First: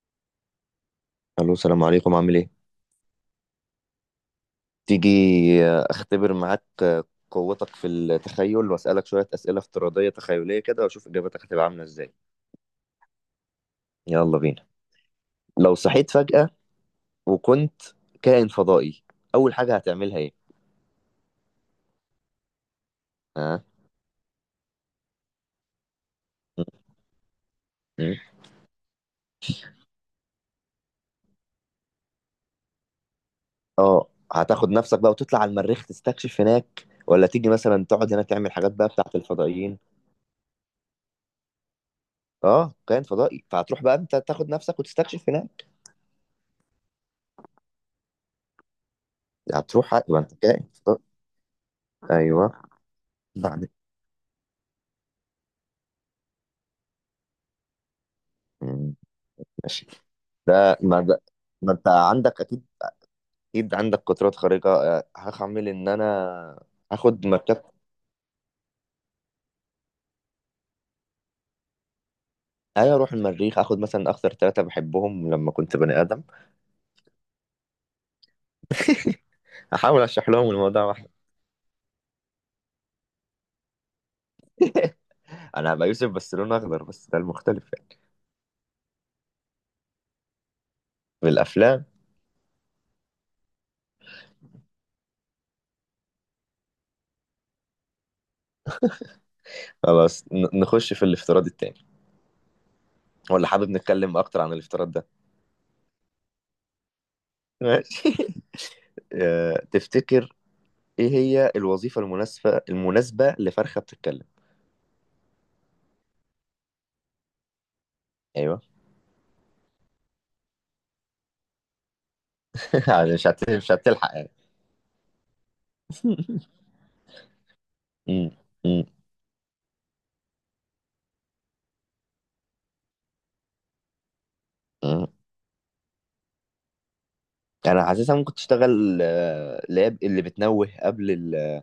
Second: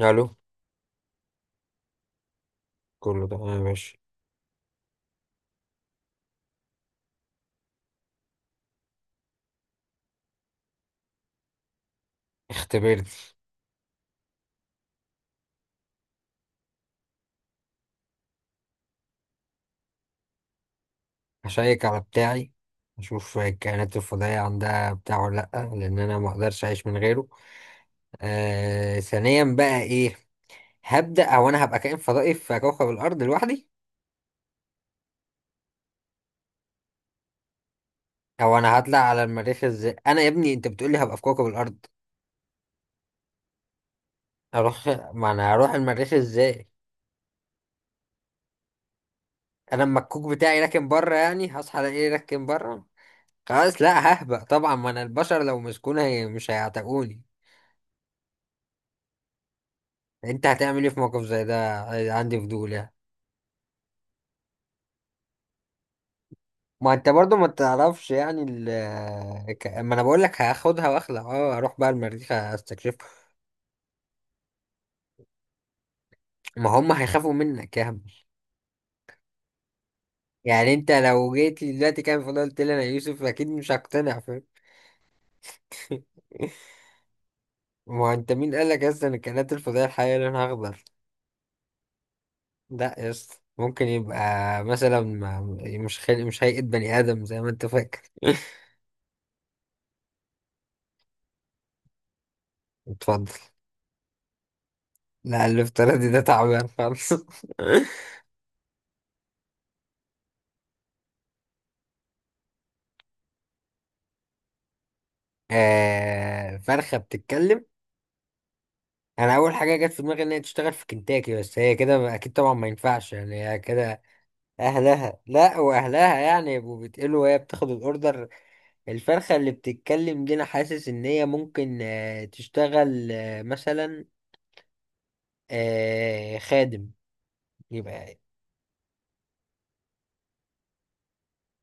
الو. الو، السلام عليكم. عامل ايه؟ كله تمام، ماشي. تيجي؟ اختبر معاك قوتك في التخيل واسالك شويه اسئله افتراضيه تخيليه كده واشوف اجابتك هتبقى عامله ازاي. اختبرت. يلا بينا. لو صحيت فجاه وكنت كائن فضائي، اول حاجه هتعملها ايه؟ هشيك على بتاعي، اشوف ها؟ الكائنات الفضائية عندها بتاع ولا لأ، لان انا ما اقدرش اعيش من غيره. م- ثانيا بقى ايه؟ هبدأ، او انا هبقى كائن فضائي في كوكب الارض لوحدي. اه، هتاخد نفسك بقى وتطلع على المريخ تستكشف هناك، ولا تيجي مثلا تقعد هنا تعمل او حاجات انا بقى هطلع بتاعت على المريخ الفضائيين؟ ازاي؟ انا يا ابني انت بتقولي هبقى في كوكب الارض. اه كائن فضائي، فهتروح بقى انت تاخد نفسك اروح وتستكشف ما انا هناك. هروح المريخ ازاي؟ انا هتروح، اما يبقى الكوك انت بتاعي كائن راكن فضائي. بره، يعني هصحى الاقيه راكن ايوه. بره. بعد. خلاص لا، ههبط طبعا، ما انا البشر لو مسكوني مش هيعتقوني. م- ماشي. انت ده هتعمل ايه ما في ده. موقف زي ما ده؟ انت عندك عندي اكيد. فضول يعني. عندك قدرات خارقه. هعمل ان انا ما انت هاخد برضو ما مركب. تعرفش يعني ما انا بقول لك هاخدها واخلع، اه اروح بقى المريخ ايوه استكشف. اروح المريخ اخد مثلا اكتر ثلاثه بحبهم لما كنت بني ادم. ما هم هيخافوا منك يا هم؟ احاول اشرح لهم يعني الموضوع. انت واحد. لو جيت لي دلوقتي كان فضلت قلت لي انا يوسف اكيد مش هقتنع، فاهم؟ انا هبقى يوسف بس لون اخضر، بس ده المختلف ما يعني. هو انت مين قال لك اصلا الكائنات الفضائيه الحقيقيه لونها اخضر؟ في الافلام. لا يا اسطى ممكن يبقى مثلا مش خلق، مش هيئه بني ادم زي ما انت فاكر. خلاص، نخش في الافتراض التاني، اتفضل. ولا حابب نتكلم اكتر عن الافتراض ده؟ لا الافتراضي ده تعبان خالص. ماشي. تفتكر ايه هي الوظيفه المناسبه لفرخه بتتكلم؟ فرخة بتتكلم. ايوه. انا اول حاجة جت في دماغي ان هي تشتغل في كنتاكي، بس هي كده اكيد طبعا ما ينفعش يعني يعني هي مش كده. هتلحق يعني. اهلها، لا واهلها يعني يبقوا بيتقلوا وهي بتاخد الاوردر. م- م- الفرخة اللي بتتكلم دي انا حاسس ان هي ممكن تشتغل مثلا م. خادم. يعني انا حاسسها يبقى ممكن تشتغل، اللي بتنوه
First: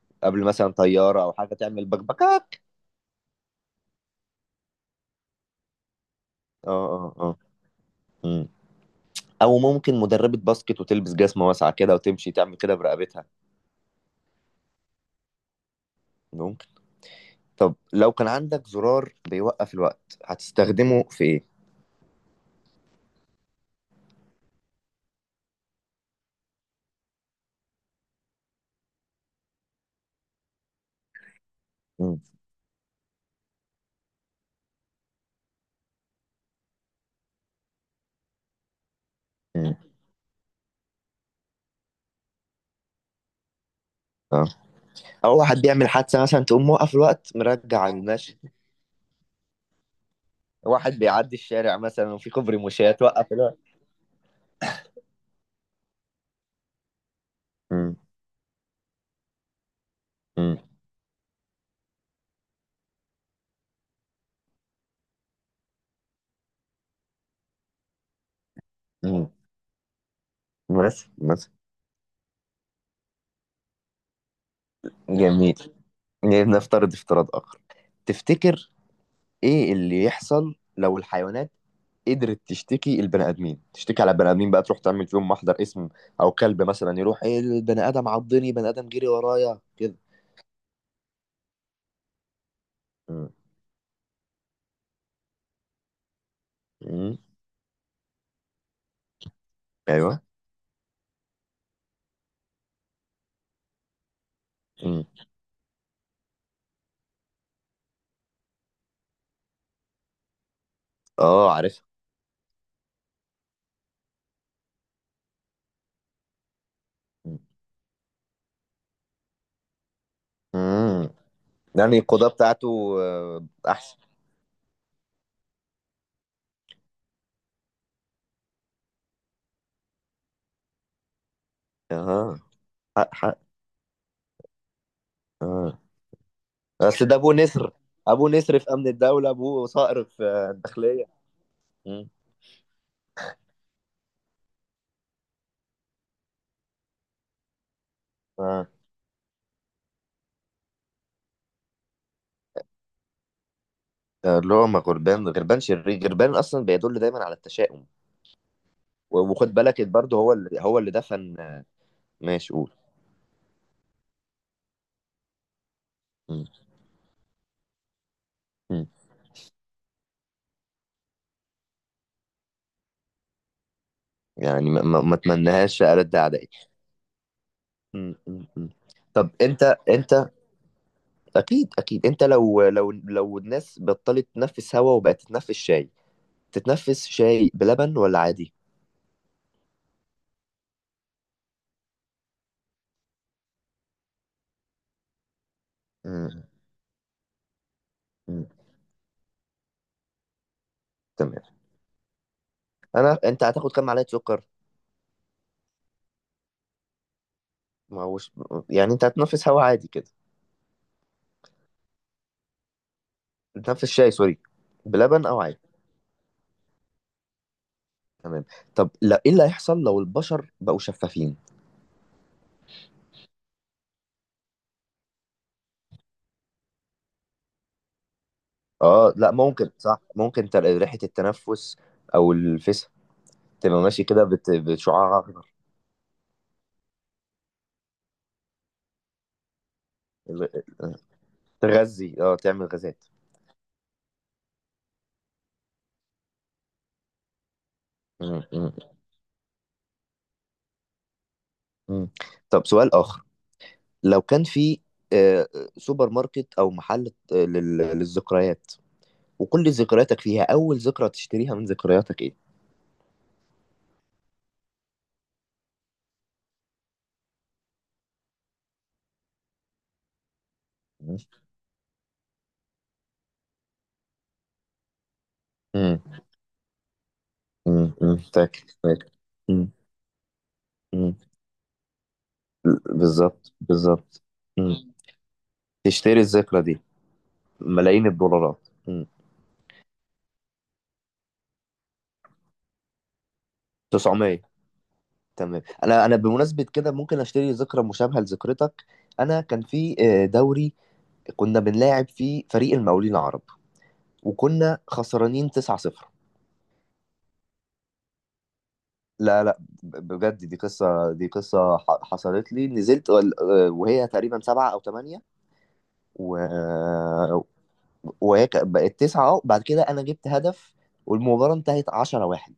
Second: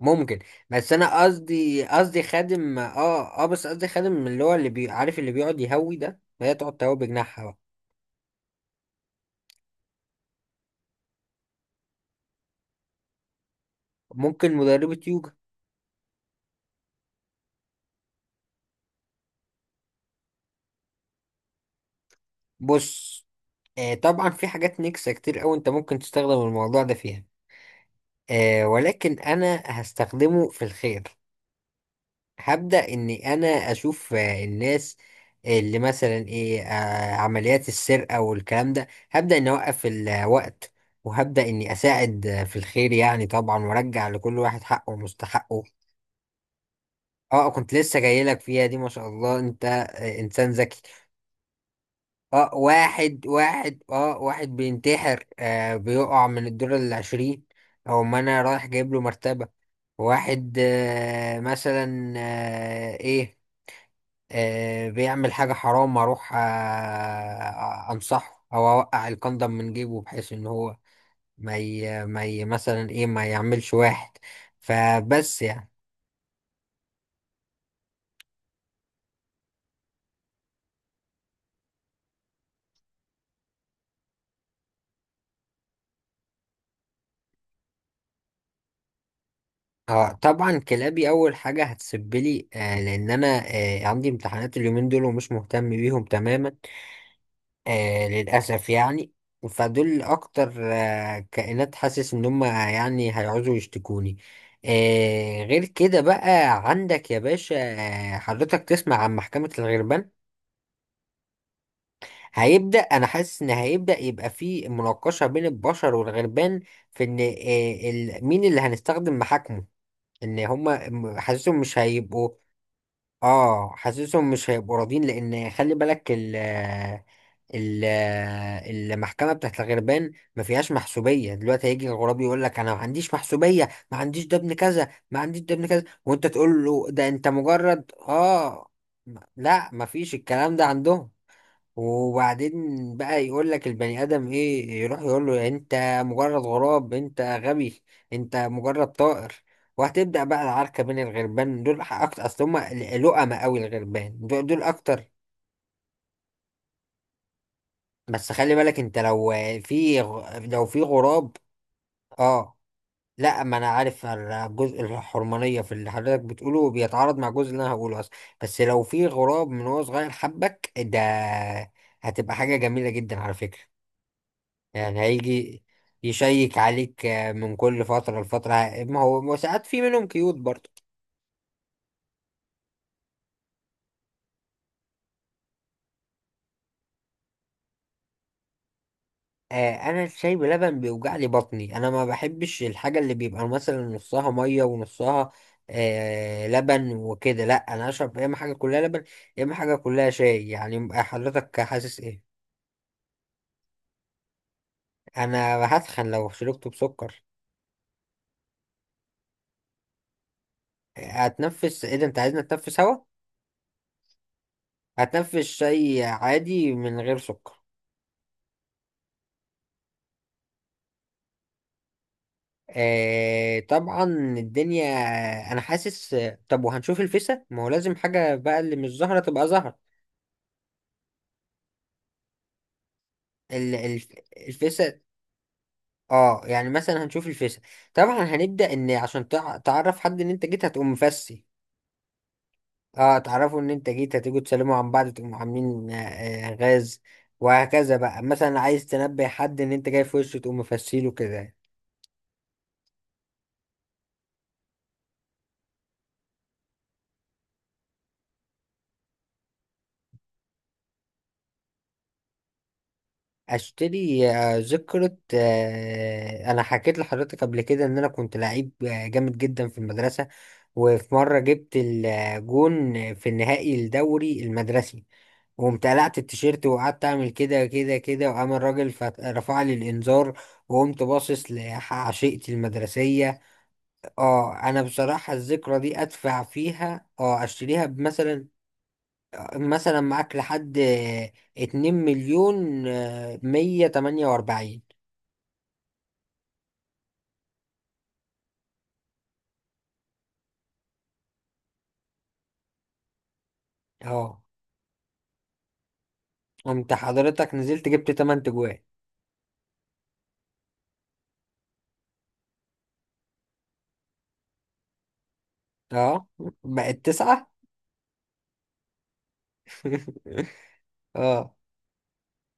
ممكن. قبل مثلا بس طياره انا او حاجه، تعمل قصدي بكبكاك. خادم، بس قصدي خادم اللي هو اللي بي عارف اللي بيقعد يهوي ده، فهي تقعد اه تهوي اه. بجناحها بقى. مم. او ممكن مدربه باسكت، وتلبس جزمه واسعه كده وتمشي تعمل كده برقبتها. ممكن مدربة يوجا. ممكن. طب لو كان عندك زرار بيوقف الوقت، هتستخدمه في ايه؟ بص، طبعا في حاجات نكسة كتير أوي أنت ممكن تستخدم الموضوع ده فيها، ولكن أنا هستخدمه في الخير. مم. هبدأ إني أنا أشوف الناس اللي مثلا إيه عمليات السرقة والكلام ده، هبدأ إني مم. أوقف الوقت، وهبدأ إني أساعد في الخير يعني طبعا، وأرجع لكل اه، واحد حقه او واحد ومستحقه. بيعمل حادثه مثلا، تقوم موقف الوقت أه كنت مرجع لسه المشي. جايلك فيها دي، ما شاء الله أنت إنسان ذكي. واحد بيعدي الشارع مثلا، وفي اه كوبري مشاة، توقف الوقت. واحد بينتحر، بيقع من الدور العشرين، مم. او ما انا رايح جايب له مرتبة. واحد مم. مثلا ايه بيعمل حاجة حرام، اروح انصحه او اوقع مم. الكندم من جيبه بحيث ان هو بس ما ي... ما ي... مثلا ايه ما يعملش، واحد فبس يعني. جميل. يعني نفترض افتراض آخر. تفتكر إيه اللي يحصل لو الحيوانات قدرت تشتكي على البني آدمين، بقى تروح تعمل فيهم محضر اسم؟ أو كلب مثلا يروح إيه، البني آدم عضني، بني آدم جري ورايا كده. اه طبعا كلابي اول حاجة هتسبلي، لان انا مم. عندي امتحانات اليومين دول ومش مهتم بيهم تماما، مم. للأسف يعني. فدول أيوه. أكتر كائنات حاسس إن هم يعني هيعوزوا يشتكوني. مم. غير كده بقى، عندك يا باشا. حضرتك تسمع عن محكمة الغربان؟ أه عارفها. هيبدأ، أنا حاسس إن هيبدأ يبقى في مناقشة بين البشر والغربان، في إن مم. مين اللي هنستخدم محاكمه؟ إن هم مم. حاسسهم مش يعني القضاء هيبقوا. بتاعته أحسن. حاسسهم مش هيبقوا راضين، لأن خلي بالك ال- المحكمه بتاعت الغربان ما فيهاش محسوبيه. دلوقتي هيجي الغراب أها. يقول لك انا ما عنديش حق. محسوبيه، ما عنديش ده ابن كذا، ما عنديش ده ابن أه. كذا، وانت تقول له أصل ده ده انت أبو نسر، مجرد أبو نسر في اه. أمن الدولة، أبوه لا، ما صقر فيش في الكلام ده الداخلية. عندهم. مم. وبعدين بقى يقول لك البني ادم ايه؟ يروح يقول له انت مجرد غراب، انت غبي، انت آه. مجرد طائر. وهتبدأ بقى العركة بين الغربان. دول أكتر أصل هما لؤمة أوي، الغربان ده دول, اللي دول هو، ما أكتر. غربان، غربان شرير، غربان اصلا بيدل دايما على التشاؤم. بس خلي بالك انت لو وخد بالك برضه، هو اللي لو في دفن، غراب آه، ماشي اه، قول. لا ما انا عارف الجزء الحرمانية في اللي حضرتك م- بتقوله بيتعارض مع الجزء اللي انا هقوله اصلا. بس لو م. في غراب من هو صغير حبك ده هتبقى حاجة جميلة جدا على فكرة. يعني ما, ما, يعني ما هيجي اتمنهاش ارد اعدائي. يشيك عليك من كل فترة لفترة. م. ما هو طب ما هو ساعات انت، في منهم انت كيوت برضه. اكيد انت لو الناس بطلت تنفس هوا وبقت تتنفس شاي، تتنفس شاي بلبن ولا عادي؟ انا الشاي بلبن بيوجع لي بطني، انا ما بحبش الحاجه اللي بيبقى مثلا نصها ميه ونصها م- لبن وكده. لا انا اشرب يا اما م. حاجه كلها لبن، يا اما حاجه كلها شاي. يعني تمام. حضرتك حاسس ايه؟ انا، انت هتاخد كام معلقه سكر؟ انا هتخن لو شربته بسكر. ما هوش، يعني انت هتنفس هوا عادي كده؟ هتنفس ايه؟ ده انت عايزني اتنفس هوا؟ تنفس شاي، سوري، بلبن او هتنفس عادي. شاي عادي من غير سكر. تمام. طب لا، ايه اللي هيحصل لو البشر بقوا شفافين؟ طبعا الدنيا، انا حاسس، طب وهنشوف الفيسة. ما هو لازم حاجه بقى اللي مش اه زهره لا، تبقى ممكن زهره. صح، ممكن ريحة التنفس او الفسا ال- تبقى ماشي الف- كده الفيسة. بشعاع اخضر. اه يعني مثلا هنشوف الفيس طبعا. هنبدأ ان عشان تعرف حد ان انت ال- جيت هتقوم مفسي. تغذي، اه تعمل غازات. اه تعرفوا ان انت جيت هتيجوا تسلموا عن بعض تقوموا عاملين غاز، وهكذا. بقى م- مثلا م- عايز تنبه حد ان انت جاي في وشه تقوم مفسيله كده. م. طب سؤال اخر. لو كان في، آه، سوبر ماركت او محل، للذكريات، وكل ذكرياتك فيها، اول ذكرى تشتريها من ذكرياتك ايه؟ اشتري ذكرى. انا حكيت لحضرتك قبل كده ان انا كنت لعيب جامد جدا في المدرسة، وفي م- مرة جبت الجون في النهائي الدوري المدرسي، وقمت قلعت م- التيشيرت وقعدت اعمل كده كده م. كده، وقام فاكر الراجل فاكر رفع م- لي الانذار، وقمت م. باصص لعشيقتي المدرسيه. بالظبط. اه انا بصراحه الذكرى دي تشتري ادفع الذكرى دي فيها، اه اشتريها ملايين بمثلا، الدولارات. مم. مثلا معاك لحد اتنين مليون مية تمانية 900. واربعين. تمام. انا، بمناسبه كده ممكن اشتري ذكرى مشابهه لذكرتك. انا كان في، دوري كنا بنلاعب فيه فريق المقاولين العرب، اه وكنا خسرانين 9-0. قمت حضرتك نزلت جبت تمن تجوان، لا بجد، دي قصه حصلت لي، نزلت، وهي تقريبا سبعة او ثمانية، اه و... بقت آه، تسعة. وهي بقت تسعة اهو، بعد كده انا جبت هدف، والمباراة اه انتهت 10 واحد.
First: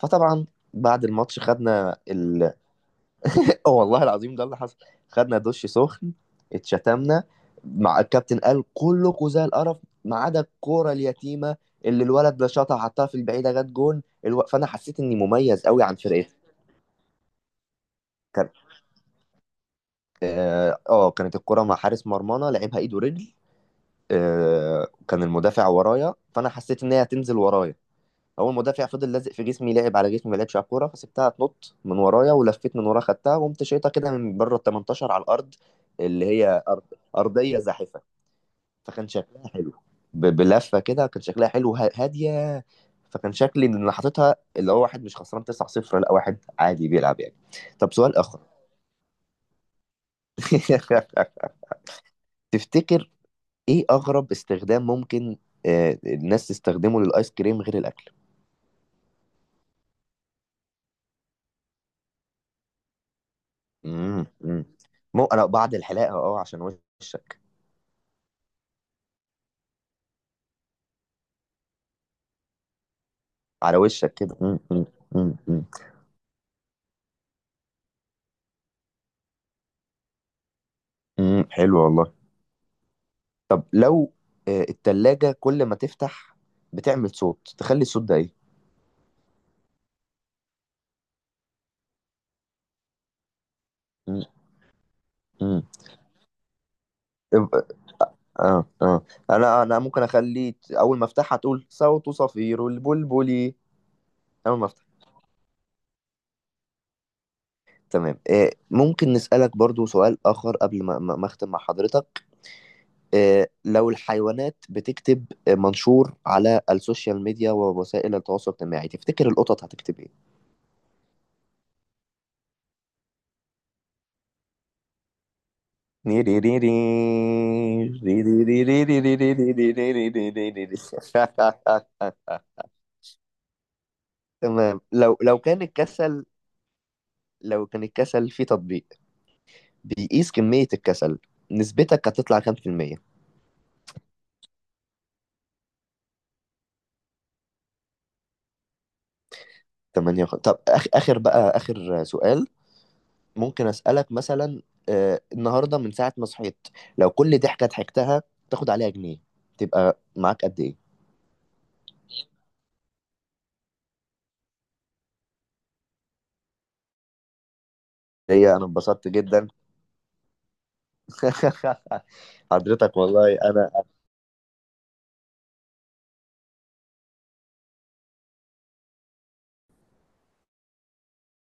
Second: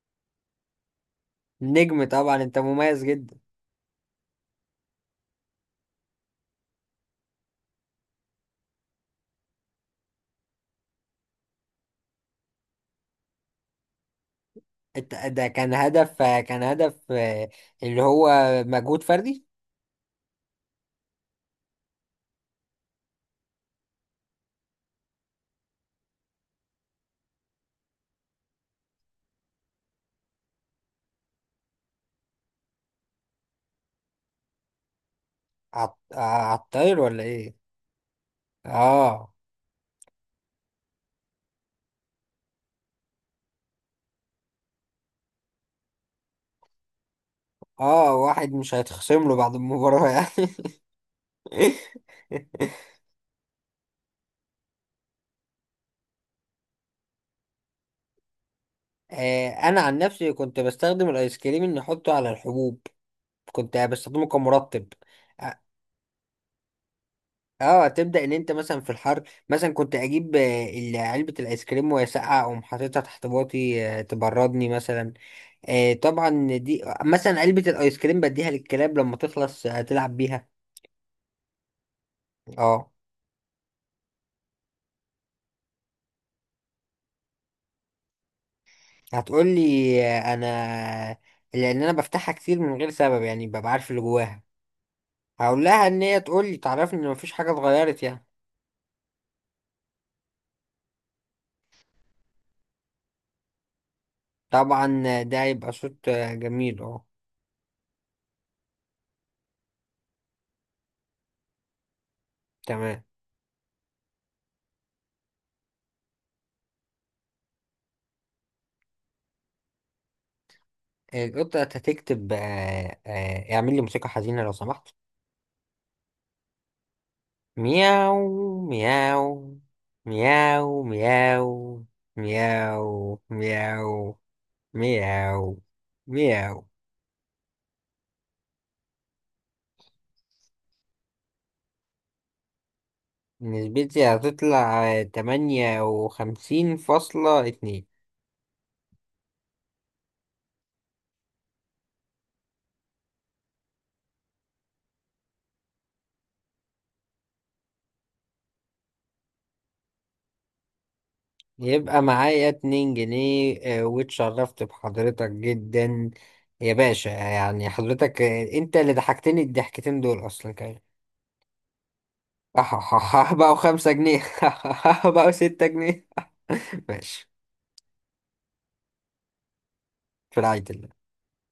فطبعا بعد الماتش خدنا، نجم طبعا انت مميز جدا. اه والله العظيم ده اللي حصل، خدنا دش سخن، اتشتمنا مع الكابتن، قال كلكوا زي القرف ما عدا الكوره اليتيمه اللي الولد ده شاطها حطها في البعيده، جت جون فانا حسيت اني ده مميز كان قوي عن هدف، فرقتي. كان هدف اللي هو كان مجهود فردي؟ اه، كانت الكوره مع حارس مرمانا، لعبها ايد ورجل، كان المدافع ورايا، فانا حسيت ان هي هتنزل ورايا. اول مدافع فضل لازق في جسمي، لعب على جسمي ما لعبش على الكوره، فسبتها تنط من ورايا ولفيت من وراها خدتها، وقمت شايطها كده من بره ال 18 على الارض، اللي على هي أرض الطاير ولا ايه؟ ارضيه زاحفه. فكان اه شكلها حلو. بلفه كده، كان شكلها حلو، هاديه. فكان شكلي ان انا حاططها اللي هو واحد مش خسران 9-0، لا واحد عادي بيلعب يعني. طب اه سؤال اخر. واحد مش هيتخصم له بعد المباراة يعني. تفتكر ايه اغرب استخدام ممكن، الناس تستخدمه للايس كريم غير الاكل؟ انا عن نفسي كنت بستخدم الايس كريم ان احطه على الحبوب، كنت امم. بستخدمه كمرطب. مو انا اه بعد الحلاقه اه عشان وشك. تبدأ ان انت مثلا في الحر، مثلا كنت اجيب علبة الايس كريم وهي ساقعة، اقوم حاططها تحت على باطي وشك كده. مم، تبردني مم، مثلا. مم، مم، طبعا دي مثلا علبة الايس كريم بديها للكلاب لما تخلص هتلعب بيها. مم، حلو والله. اه طب لو، التلاجة كل ما تفتح بتعمل صوت، تخلي الصوت ده ايه؟ هتقولي انا لان انا بفتحها كتير من غير سبب يعني، ببقى عارف اللي مم، جواها، مم. هقول لها ان هي تقولي تعرفني ان مفيش حاجة يبقى، اتغيرت يعني. اه اه، انا، ممكن اخلي اول ما افتحها تقول صوت صفير البلبلي. اول ما افتح. طبعا ده هيبقى صوت جميل. اه تمام. ممكن نسألك برضو سؤال آخر قبل ما أختم مع حضرتك؟ تمام. لو الحيوانات بتكتب منشور على السوشيال ميديا ووسائل التواصل الاجتماعي، تفتكر القطط هتكتب إيه؟ القطة هتكتب اعمل لي موسيقى حزينة لو سمحت. تمام. مياو، مياو، مياو مياو، مياو مياو، لو مياو، كان الكسل، مياو. لو كان الكسل في تطبيق بيقيس كمية الكسل، نسبتك هتطلع كام في المية؟ نسبتي هتطلع 58.2. 8. طب آخر بقى، آخر سؤال ممكن أسألك مثلا، آه النهاردة من ساعة ما صحيت، لو كل ضحكة ضحكتها تاخد عليها جنيه، تبقى معاك قد إيه؟ يبقى معايا 2 جنيه، واتشرفت بحضرتك جدا يا باشا. يعني حضرتك هي أنا انت اللي انبسطت ضحكتني جدا. الضحكتين دول اصلا كمان. حضرتك والله بقوا أنا 5 جنيه. بقوا 6 جنيه. ماشي. في رعاية الله.